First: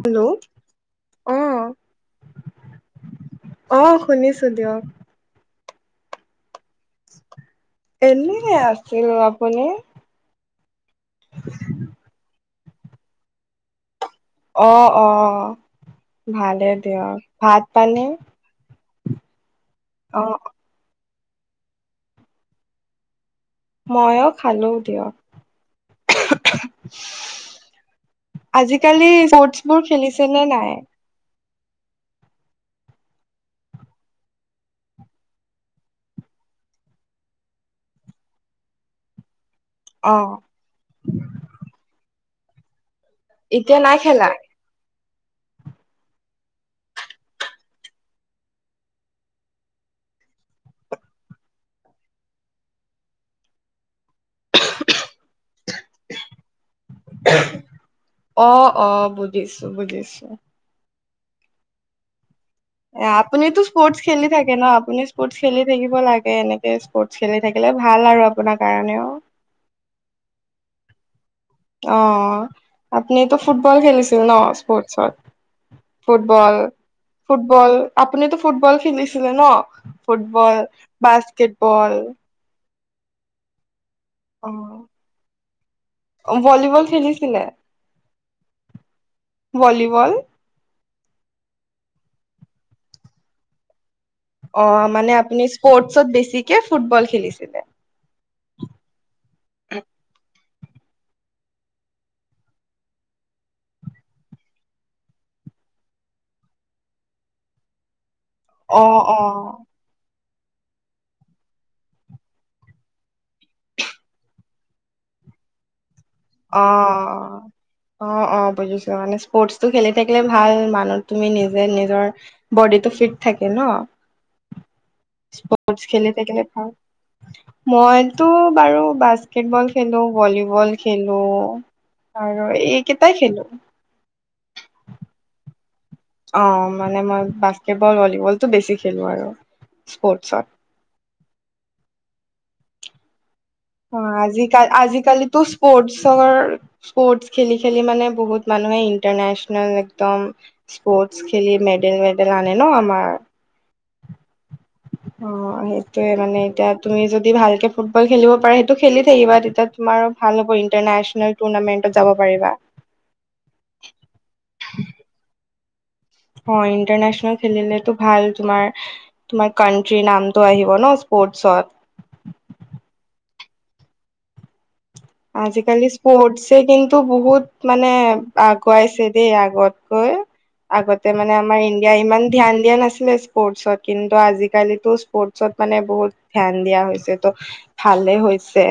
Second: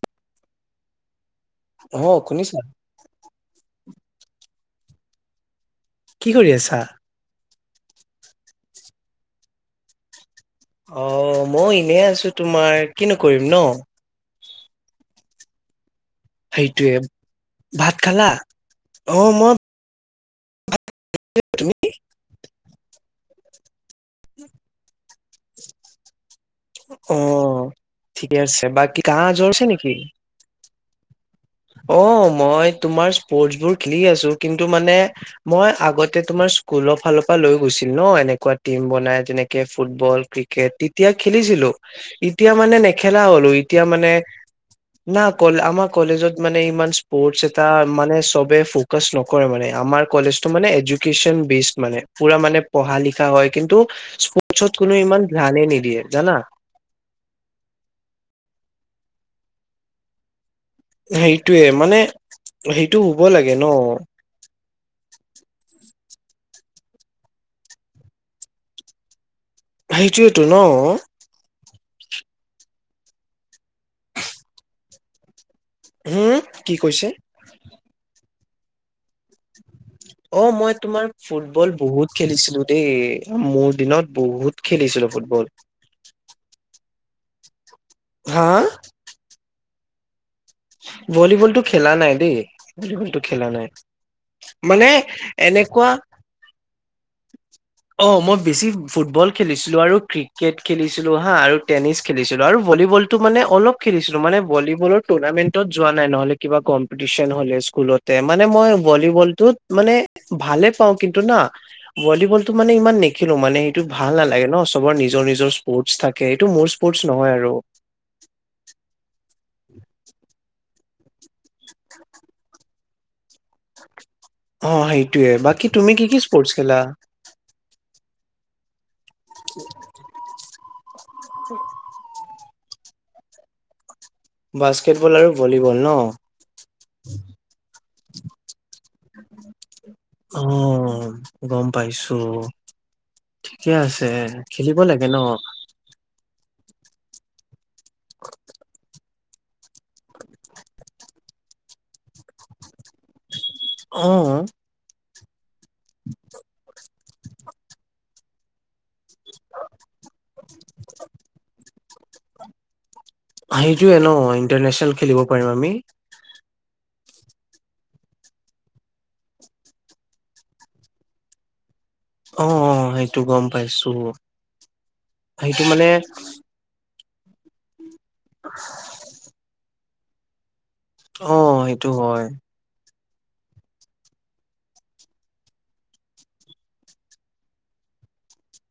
Hello আহ অ' শুনিছা অ' শুনিছো দিয়ক। কি কৰি আছা? এনে আছিলো। আপুনি? অ' মই এনে আছো তোমাৰ। কিনো কৰিম ন। অ' অ' ভালেই সেইটোয়ে দিয়ক। ভাত পানী? অ' মই অ' তুমি মইয়ো খালো দিয়ক অ ঠিকে আছে বাকী আজিকালি কাহ জ্বৰ আছে স্পৰ্টচ বোৰ নেকি খেলিছে নে নাই? অ' মই তোমাৰ স্পৰ্টচ বোৰ খেলি আছো। কিন্তু মানে মই আগতে তোমাৰ স্কুলৰ ফালৰ পৰা লৈ গৈছিল ন এনেকুৱা টিম বনাই। যেনে অ ফুটবল ক্ৰিকেট তেতিয়া খেলিছিলো এতিয়া মানে খেলা হ'লো। এতিয়া নাই মানে খেলা না ক আমাৰ কলেজত মানে ইমান সৰ্ এ মানে চবে ফকাচ নকৰে মানে। আমাৰ কলেজো মানে এ বে মানে পুৰা মানে পঢ়া লিখা হয়। কিন্তু স্পৰ্টছত কোনো ইমান ধ্যানে নিদিয়ে জানা। অ' অ' বুজিছো বুজিছো। সেইটোৱেই মানে সেইটো হ'ব লাগে আপুিতো ন স্পৰ্টছ খেলি থাকে ন? আপুনি স্পৰ্ট খেলি থাকিব লাগে এনেকে স্পৰ্টচ খেলি থাকিলে ভাল আৰু আপোনাৰ কাৰণেও সেইটোয়েতো ন অ' আপুনিটো ফুটবল খেলিছিল ন স্পৰ্টছত? হম ফুটবল কি কৈছে ফুটবল আপুনিতো ফুটবল খেলিছিলে ন। অ ফুটবল, মই তোমাৰ ফুটবল বাস্কেটবল। বহুত খেলিছিলো দেই মোৰ দিনত অ বহুত খেলিছিলো ফুটবল। চলিছিলে। হা। ভলীবল ভলীবলতটো খেলা নাই দেই। ভলীবল টো খেলা নাই। অ' মানে আপুনি এনেকুৱা স্পৰ্টচত বেছিকে ফুটবল খেলিছিলে। অ' মই বেছি ফুটবল খেলিছিলো আৰু ক ক্ৰিকেট খেলিছিলো হা আৰু টেনিছ খেলিছিলো আৰু ভলীবলটো মানে অলপ খেলিছিলো মানে ভলীবলৰ টুৰ্ণামেণ্ট যোৱা নাই নহ'লে কিবা কম্পিটিচন হ'লে স্কুলতে মানে মই অ অ ভলীবল ত মানে ভালে পাওঁ‌। কিন্তু না ভলীবলতটো মানে ইমান নেখেলো মানে সেইটো ভাল নালাগে ন। চবৰ নি নিজৰ নিজৰ স্পৰ্ট থাকে। এইটো মোৰ স্পৰ্টছ নহয় অ' আৰু অ' অ' অ' বুজিছো মই। স্পৰ্টচটো খেলি থাকিলে ভাল। মানুহ তুমি নিজে নিজৰ বডিটো ফিট থাকে ন। অ সেইটোয়ে বাকী স্পৰ্ট তুমি কি খেলি কি থাকিলে স্পৰ্টছ ভাল। খেলা মই তো বাৰু বাস্কেটবল খেলোঁ‌ ভলীবল খেলোঁ‌। আৰু এইকেটাই খেলো। বাস্কেটবল আৰু ভলীবল ন অঁ মানে মই বাস্কেটবল ভলীবলটো বেছি খেলো আৰু স্পৰ্টছত উম গম পাইছো। ঠিকে আছে অঁ আজিকাল খেলিব লাগে ন আজিকালিতো স্পৰ্টছৰ স্পৰ্টচ খেলি খেলি মানে বহুত মানুহে ইণ্টাৰনেচনেল একদম স্পৰ্ট খেলি মেডেল মেডেল আনে ন আমাৰ অঁ অঁ সেইটোৱে মানে এতিয়া তুমি যদি ভালকে ফুটবল খেলিব পাৰা সেইটো খেলি থাকিবা তেতিয়া তুমাৰো ভাল হ'ব ইণ্টাৰনেচনেল টুৰ্ণামেন্টত যাব পাৰিবা সেইটোয়ে ন ইণ্টাৰনেচনেল খেলিব পাৰিম আমি। অ ইণ্টাৰনেচনেল খেলিলেটো ভাল তোমাৰ তোমাৰ কাট্ৰি নামতটো আহিব ন স্পৰ্ট ছত আহ অঁ সেইটো গম পাইছো। সেইটো আজিকালি মানে স্পৰ্টচ কিন্তু বহুত মানে আগুৱাইছে দেই আগত কৈ আগতে মানে অ আমাৰ সেইটো ইণ্ডিয়া হয় ইমান ধ্যান দিয়া নাছিল। স্পৰ্টছত কিন্তু আজিকালিতো স্পৰ্টচত মানে বহুত ধ্যান দিয়া হৈছে ত ভাল। ভালে হৈছে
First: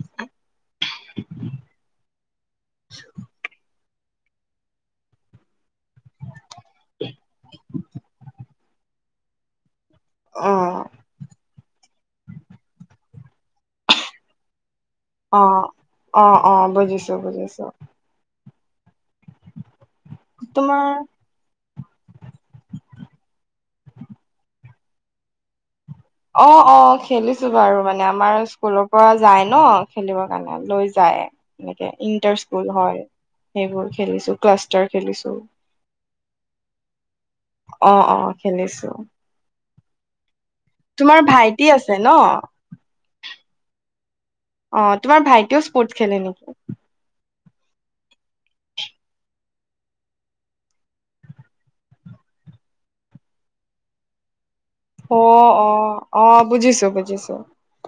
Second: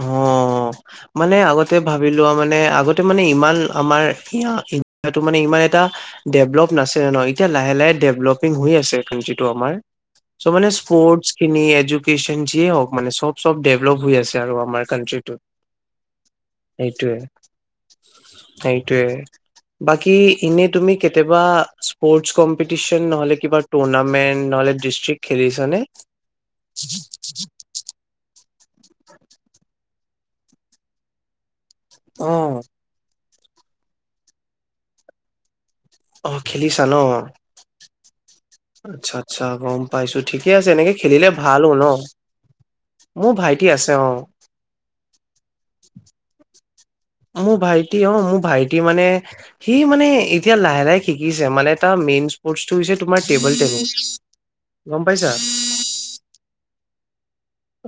অ মানে আগতে ভাবি লোৱা মানে আগতে মানে ইমান আমাৰ ইণ্ডিয়াটো মানে ইমান এটা ডেভলপ নাছিলে ন এতিয়া লাহে লাহে ডেভলপ সি হৈ আছে ক্রাঞ্চি টো আমাৰ চো মানে অ', স্পট খিনি এডুকেচন যিয়ে হওক মানে চব চব ডেভলপ হৈ আছে। আৰু আমাৰ কাউন্ট্ৰী তো, অ'। অ', অ', বুজিছো সেইটোৱে বুজিছো সেইটোৱে বাকী এনে তোমাৰ তুমি কেতিয়াবা স্পৰ্টছ কম্পিটিচন নহলে কিবা টুৰ্নামেন্ট নহলে খেলিছা নে? অ অ খেলিছো বাৰু মানে আমাৰ। স্কুলৰ পৰা যায় ন খেলিবৰ কাৰণে লৈ যায় এনেকে ইণ্টাৰ অ', স্কুল হয়। সেইবোৰ খেলিছো ক্লাষ্টাৰ খেলিছো। অ খেলিছা ন? অ অ খেলিছো। আচ্ছা আচ্ছা গম পাইছো। ঠিকে আছে এনেকে তোমাৰ খেলিলে ভাল ভাইটি হ ন আছে মোৰ ভাইটি আছে অ অ তোমাৰ ভাইটিও স্পৰ্টছ খেলে নেকি? মোৰ ভাইটি অ মোৰ ভাইটি মানে সি মানে এতিয়া লাহে লাহে শিকিছে মানে তাৰ মানে হৈছে তোমাৰ টেবুল টেনিছ গম অ পাইছা? অ অ বুজিছো বুজিছো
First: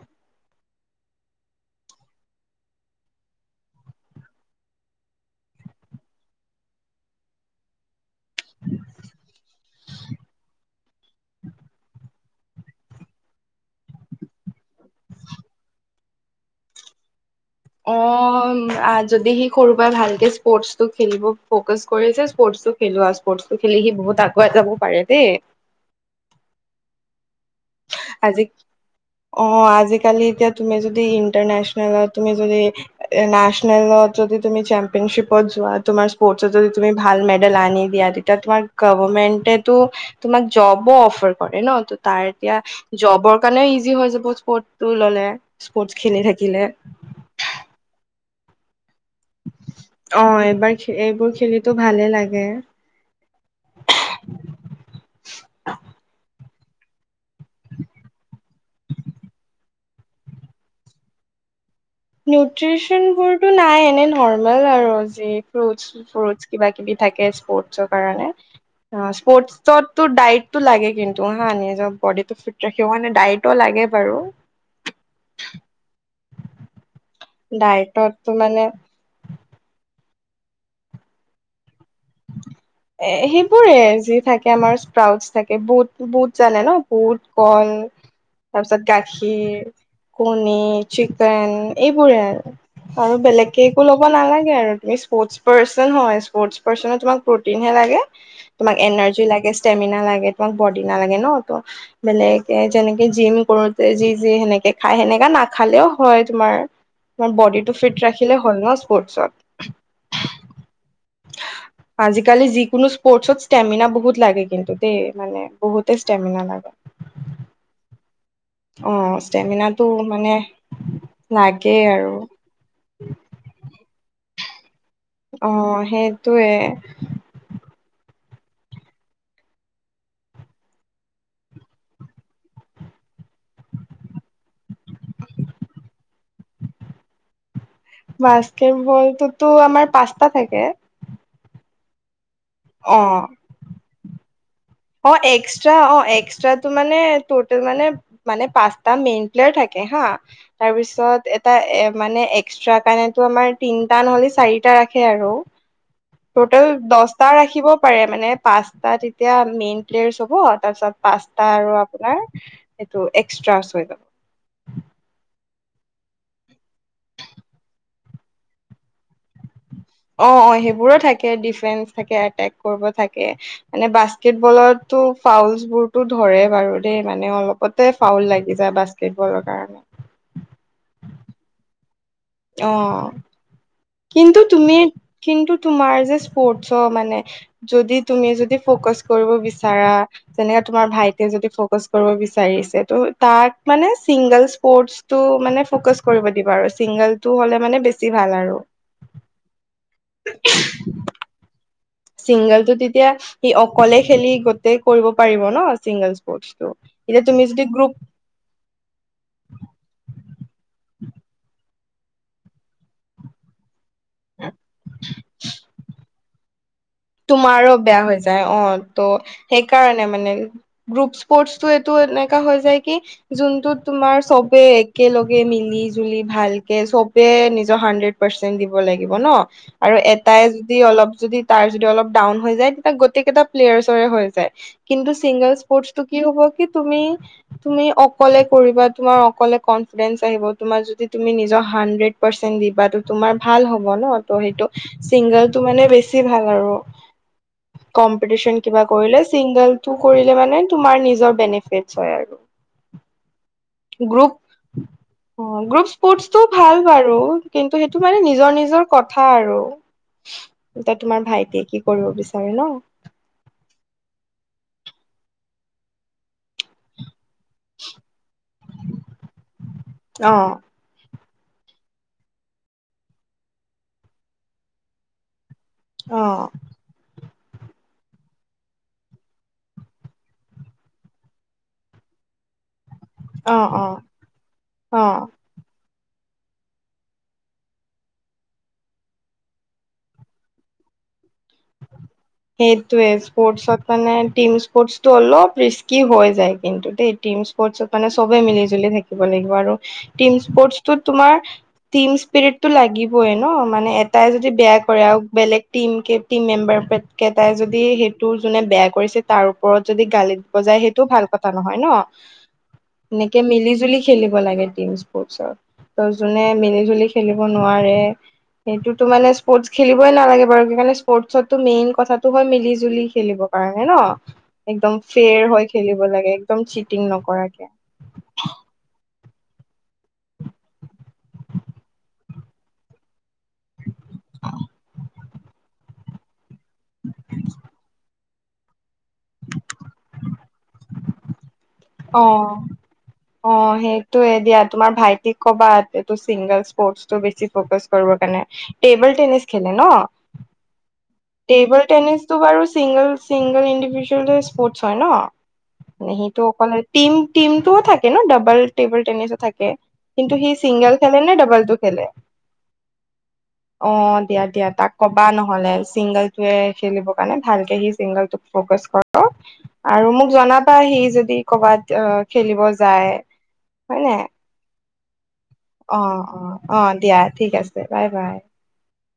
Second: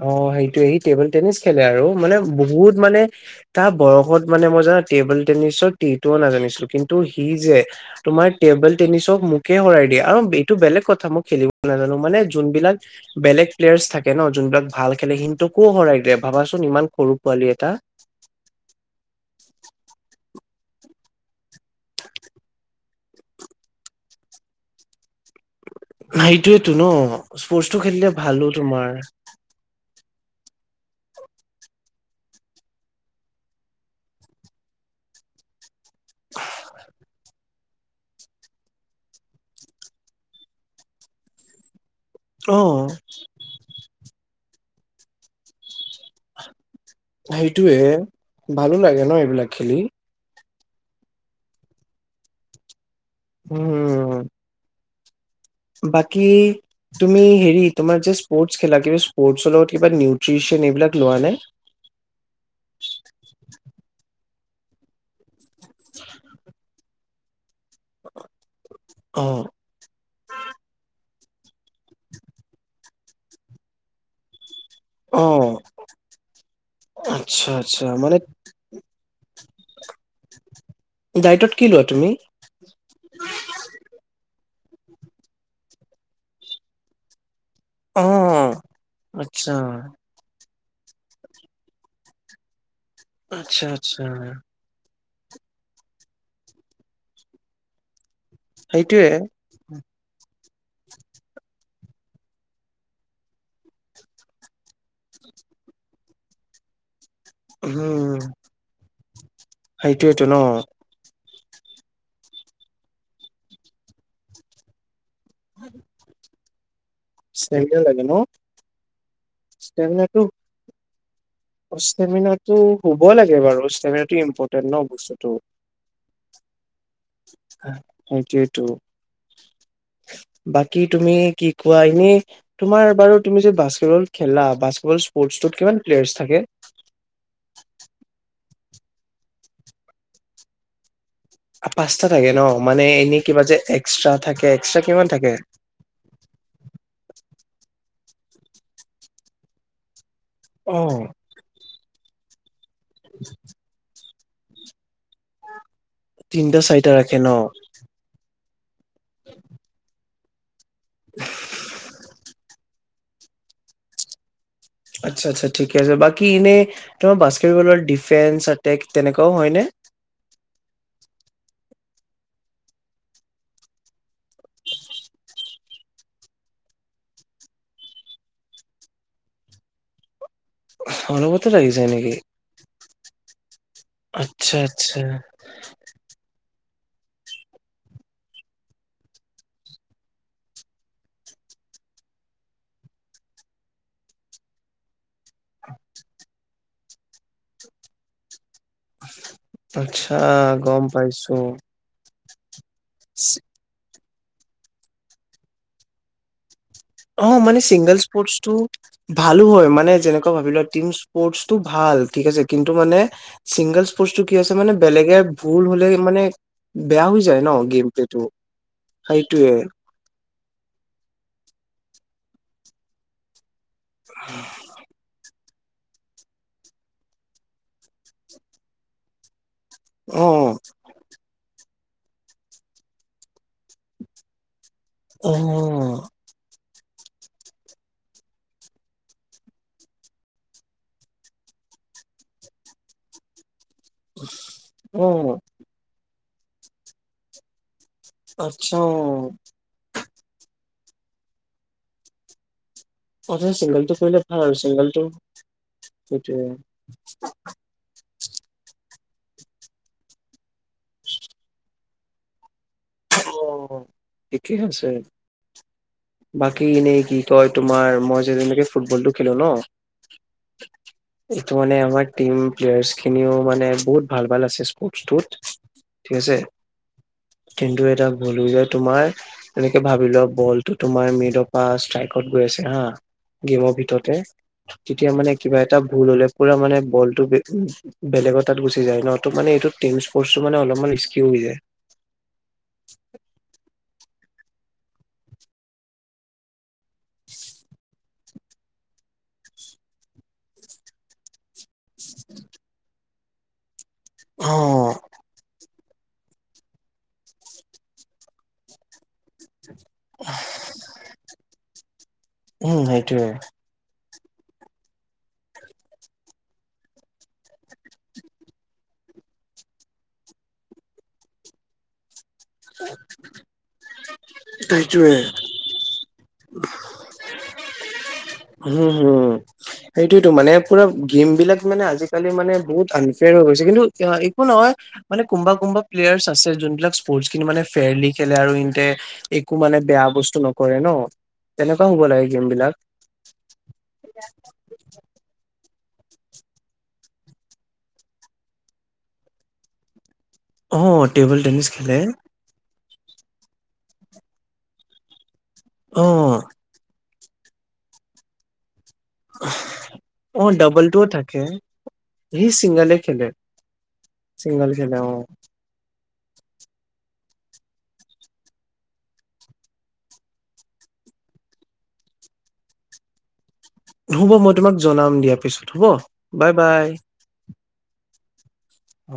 অ সেইটোয়ে সি টেবুল টেনিছ খেলে আৰু মানে বহুত মানে তাৰ বয়সত মানে মই জান টেবুল টেনিছৰ টি তো নাজানিছিলো, কিন্তু সি যে তোমাৰ টেবুল টেনিছক মোকে হৰাই দিয়া আৰু এইটো বেলেগ কথা মই খেলিব নাজানো মানে যোন বিলাক বেলেগ প্লেয়াৰছ থাকে ন। যোনবিলাক ভাল খেলে সিঁহতকো হৰাই দিয়ে ভাবাচোন ইমান সৰু পোৱালি এটা অ যদি সি সৰু পৰাই ভালকে স্পৰ্টচটো খেলিব ফকাচ কৰিছে স্পৰ্টচটো খেলো আৰু স্পৰ্টচ টো খেলি সি বহুত আগুৱাই যাব পাৰে দেই। সেইটোয়েতো ন স্পৰ্টচটো খেলিলে ভালো তোমাৰ। কালি তুমি এতিয়া যদি ইন্টাৰনেচনেলত তুমি যদি নেশ্যনেল যদি তুমি যদি চেম্পিয়ন পত যোৱা তোমাৰ স্পৰ্টত যদি তুমি ভাল মেডেল আনি দিয়া তেতিয়া তোমাৰ গভমেন্টেটো তোমাক জবো অফাৰ কৰে ন ত এতিয়া অ জবৰ কাৰণেও ইজি হয় যাব স্পৰ্টটো ললে স্পৰ্ট খেলি থাকিলে। সেইটোয়ে ভালো লাগে ন এইবিলাক খেলি এবাৰ এইবোৰ খেলি ভালে লাগে। উম! বাকী তুমি হেৰি, তোমাৰ যাষ্ট স্পৰ্ট খেলা। কিবা স্পৰ্টৰ লগত কিবা নিউট্ৰিচন এইবিলাক লোৱা নে? নিউট্ৰিচন বোৰতো নাই। এনে নৰ্মেল আৰু যি ফ্ৰোটচ কিবা কিবি থাকে স্পৰ্টচৰ কাৰণে। অ'! অ', স্পৰ্টচটত ডাইটটো লাগে কিন্তু হা। বডিটো ফিট ৰাখিব মানে, ডাইটও লাগে বাৰু। অ'! আচ্ছা, আচ্ছা। মানে, ডায়েটত কি লয়? এ, সেইবোৰে যি থাকে। আমাৰ স্প্ৰউট থাকে। বুট, বুট, জানে ন' বুট। কল। অ', তাৰপিছত, আচ্ছা, গাখীৰ পনীৰ, চিকেন, এইবোৰে আৰু। আচ্ছা বেলেগকে একো আচ্ছা ল'ব নালাগে আৰু। স্পৰ্ট পাৰ্চন হয়। স্পৰ্ট পাৰ্চনত তোমাক প্ৰটিনহে লাগে। তোমাক সেইটোয়ে এনাৰ্জি লাগে ষ্টেমিনা লাগে। তোমাক [unintelligible] বেলেগ, যেনেকে, জিম কৰোঁতে যি, যি সেনেকে খাই সেনেকা নাখালেও হয় তোমাৰ। বডিটো ফিট উম, ৰাখিলে হয় ন' সেইটোয়েতো ন স্পৰ্টছত। আজিকালি, যিকোনো স্পৰ্টছত ষ্টেমিনা বহুত লাগে কিন্তু দে। মানে, বহুতে ষ্টেমিনা লাগে। চেংগা লাগে ন'? অ'! ষ্টেমিনাটো মানে, লাগেই আৰু ষ্টেমিনাটো হ'ব লাগে বাৰু। ষ্টমিনাটো ইম্পৰ অ'! সেইটোৱে। সেইটোৱেটো। বাকী, তুমি কি কোৱা এনে, তোমাৰ বাৰু তুমি যে, বাস্কেটবল খেলা, বাস্কেটবল স্পৰ্টছটোত কিমান প্লেয়াৰছ থাকে? বাস্কেতবলটোতো আমাৰ পাঁচটা থাকে। পাঁচটা থাকে ন'। মানে, অ এনে কিবা যে এক্সট্ৰা থাকে এক্সট্ৰা কিমান অ'! থাকে এক্সট্ৰা অ'! এক্সট্ৰাটো মানে মানে, মানে, পাঁচটা মেইন প্লেয়াৰ থাকে হা। অ তাৰপিছত এটা মানে, এক্সট্ৰা কাৰনেতো আমাৰ তিনটা নহ'লে, চাৰিটা ৰাখে আৰু। তিনটা টোটেল চাৰিটা ৰাখে দহটা ন ৰাখিব পাৰে মানে। পাঁচটা যেতিয়া মেইন প্লেয়েৰাচ হ'ব। পাঁচটা আৰু আপোনাৰ এক্সট্ৰা ছয়টা। আচ্ছা, আচ্ছা, ঠিকে আছে। বাকী, এনে তোমাৰ বাস্কেটবলৰ ডিফেন্স এটেক তেনেকুৱাও হয়নে? অ'! অ'! সেইবোৰো থাকে, ডিফেন্স থাকে, এটেক কৰিব থাকে। মানে, বাস্কেটবলত ত' ফাউলচ বোৰতো ধৰে বাৰু দেই, মানে, অলপতে ফাউল লাগি যায় বাস্কেটবলৰ কাৰণে। অলপতে লাগি যায় নেকি? অ'! কিন্তু আচ্ছা তুমি, আচ্ছা কিন্তু তোমাৰ যে, স্পৰ্টছ চ' মানে, যদি তুমি, যদি ফকাচ কৰিব বিচাৰা, যেনেকে, তোমাৰ ভাইট যদি ফ'কাচ কৰিব বিচাৰিছে। ত' তাক মানে, চিংগল স্পৰ্টছটো মানে, ফ'কাচ কৰিব দিবা। আৰু চিংগলটো হ'লে মানে, বেছি ভাল আৰু। আচ্ছা! গম পাইছোঁ। চিংগলটো তেতিয়া, সি অকলে খেলি গোটেই কৰিব পাৰিব ন' চিংগল স্পৰ্টছটো। এতিয়া তুমি অ'! মানে, যদি গ্ৰুপ চিংগল স্পৰ্টছটো ভালো হয়। মানে, যেনেকুৱা ভাবিলোৱা টিম স্পৰ্টছটো ভাল! ঠিক আছে। কিন্তু মানে, চিংগল স্পৰ্টছটো কি হৈছে মানে, বেলেগে ভুল হ'লে মানে বেয়া হৈ যায় ন তোমাৰো গেম বেয়া হৈ প্লেটো যায়। অ'! ত' সেইটোৱে সেইকাৰণে মানে। গ্ৰুপ স্পৰ্টছটো এইটো এনেকা হৈ যায় কি, যোনটোত তোমাৰ চবে একেলগে মিলি জুলি ভালকে চবে নিজৰ হানড্ৰেদ পাৰ্চেন্ট দিব লাগিব ন'। আৰু অ এটাই যদি অলপ যদি তাৰ অলপ ডাউন হয় যায়। তেতিয়া, গোটেই কেইটা প্লেয়াৰচৰে হয় যায়। কিন্তু, চিংগল অ স্পৰ্টছটো কি হ'ব তুমি তুমি অকলে কৰিবা তোমাৰ অকলে কনফিডেন্স আহিব তুমাৰ যদি তুমি নিজৰ হান্ড্ৰেড পাৰ্চেন্ট দিবাটো তোমাৰ ভাল হ'ব ন ত সেইটো অ', চিংগলটো মানে বেছি ভাল আৰু। কম্পিটিচন আচ্ছা কিবা কৰিলে চিংগলটো কৰিলে মানে তোমাৰ নিজৰ বেনিফেটচ হয় আৰু। অ', অ', চিংগলটো কৰিলে গ্ৰুপ ভাল আৰু চিংগলটো অ গ্ৰুপ সেইটোৱে স্পৰ্টছটো ভাল বাৰু কিন্তু সেইটো মানে নিজৰ নিজৰ কথা আৰু এতিয়া তোমাৰ ভাইটিয়ে কি কৰিব বিচাৰে ন। অ একেই হৈছে বাকী ইনে কি তই তোমাৰ মই যে তেনেকে ফুটবলটো খেলো ন অ এইটো মানে আমাৰ টিম প্লেয়াৰ্চ খিনিও মানে বহুত ভাল ভাল আছে স্পৰ্টছটোত। ঠিক অ আছে কিন্তু এটাক বলো যে তোমাৰ এনেকে ভাবি লোৱা বল ত তোমাৰ মিডপা ষ্ট্ৰাইকত গৈ আছে হা। অ গেমৰ অ ভিতৰতে অ তেতিয়া মানে কিবা এটা ভুল হলে পুৰা মানে বলটো বেলেগত তাত গুচি যায় ন মানে ট্ৰনফ্ৰছ টো মানে অলপমান ৰিস্কিউ হৈ যায় সেইটোৱে স্পৰ্টছত মানে টিম স্পৰ্টটো অলপ ৰিস্কি হৈ যায় কিন্তু। টিম স্পৰ্টচত মানে চবে মিলি জুলি থাকিব লাগিব আৰু টিম স্পৰ্টচত তোমাৰ টিম স্পিৰিট টো লাগিবই ন মানে এটাই যদি বেয়া অ'। কৰে আৰু বেলেগ টিম কে টিম মেম্বাৰ কেইটাই যদি সেইটো যোনে বেয়া কৰিছে তাৰ ওপৰত যদি গালি বজায় সেইটো ভাল কথা নহয় ন উম সেইটোৱে। এনেকে মিলি জুলি খেলিব লাগে টিম স্পৰ্টচ ত যোনে মিলি জুলি খেলিব নোৱাৰে সেইটোতো মানে স্পৰ্টচ খেলিবই নালাগে বাৰু সেইণে স্পৰ্টচো মেইন কথাটো হয় মিলি জুলি খেলিবৰ কাৰণে ন একদম সেইটোৱে ফেৰ হৈ খেলিব লাগে। একদম চিটিং নকৰাকে। হম হুম সেইটোয়েতো মানে পুৰা গেম বিলাক মানে আজিকালি মানে বহুত আন ফেল হৈছে কিন্তু একো নহয় মানে কোনোবা কোনোবা প্লেয়াৰ্চ আছে যোন বিলাক স্পৰ্টচ খিনি মানে ফেয়াৰলি খেলে আৰু ইনতে একো মানে বেয়া বস্তু নকৰে ন তেনেকুৱা হব লাগে গেম অ বিলাক। অ সেইটোয়ে দিয়া তোমাৰ ভাইটিক কবা চিংগাল স্পৰ্টছটো বেছি ফকাছ কৰিব কাৰনে এইবাৰ টেনিছ খেলে ন অ টেবল টেনিছ টেবুল খেলে টেনিছটো বাৰু চিংগল চিংগল ইণ্ডিভিজুৱেল স্পৰ্টছ হয় অ ন। নেহি ত অকলে টিম টিমটোও থাকে ন ডাবল টেবুল টেনিছো থাকে কিন্তু অ সি চিংগল ডাবলটোও খেলে নে থাকে ডাবলটো খেলে? সি ছিংগলে খেলে অ দিয়া দিয়া ছিংগল তাক খেলে অ কবা নহ'লে চিংগেলটোৱে খেলিব কাৰণে ভালকে সি চিংগলটোক ফকাচ কৰক আৰু মোক জনাবা সি যদি কবাত খেলিব যায়। হয় নে হ'ব মই তোমাক জনাম দিয়া। পিছত হ'ব অ অ বাই অ বাই দিয়া ঠিক আছে বাই বাই। অ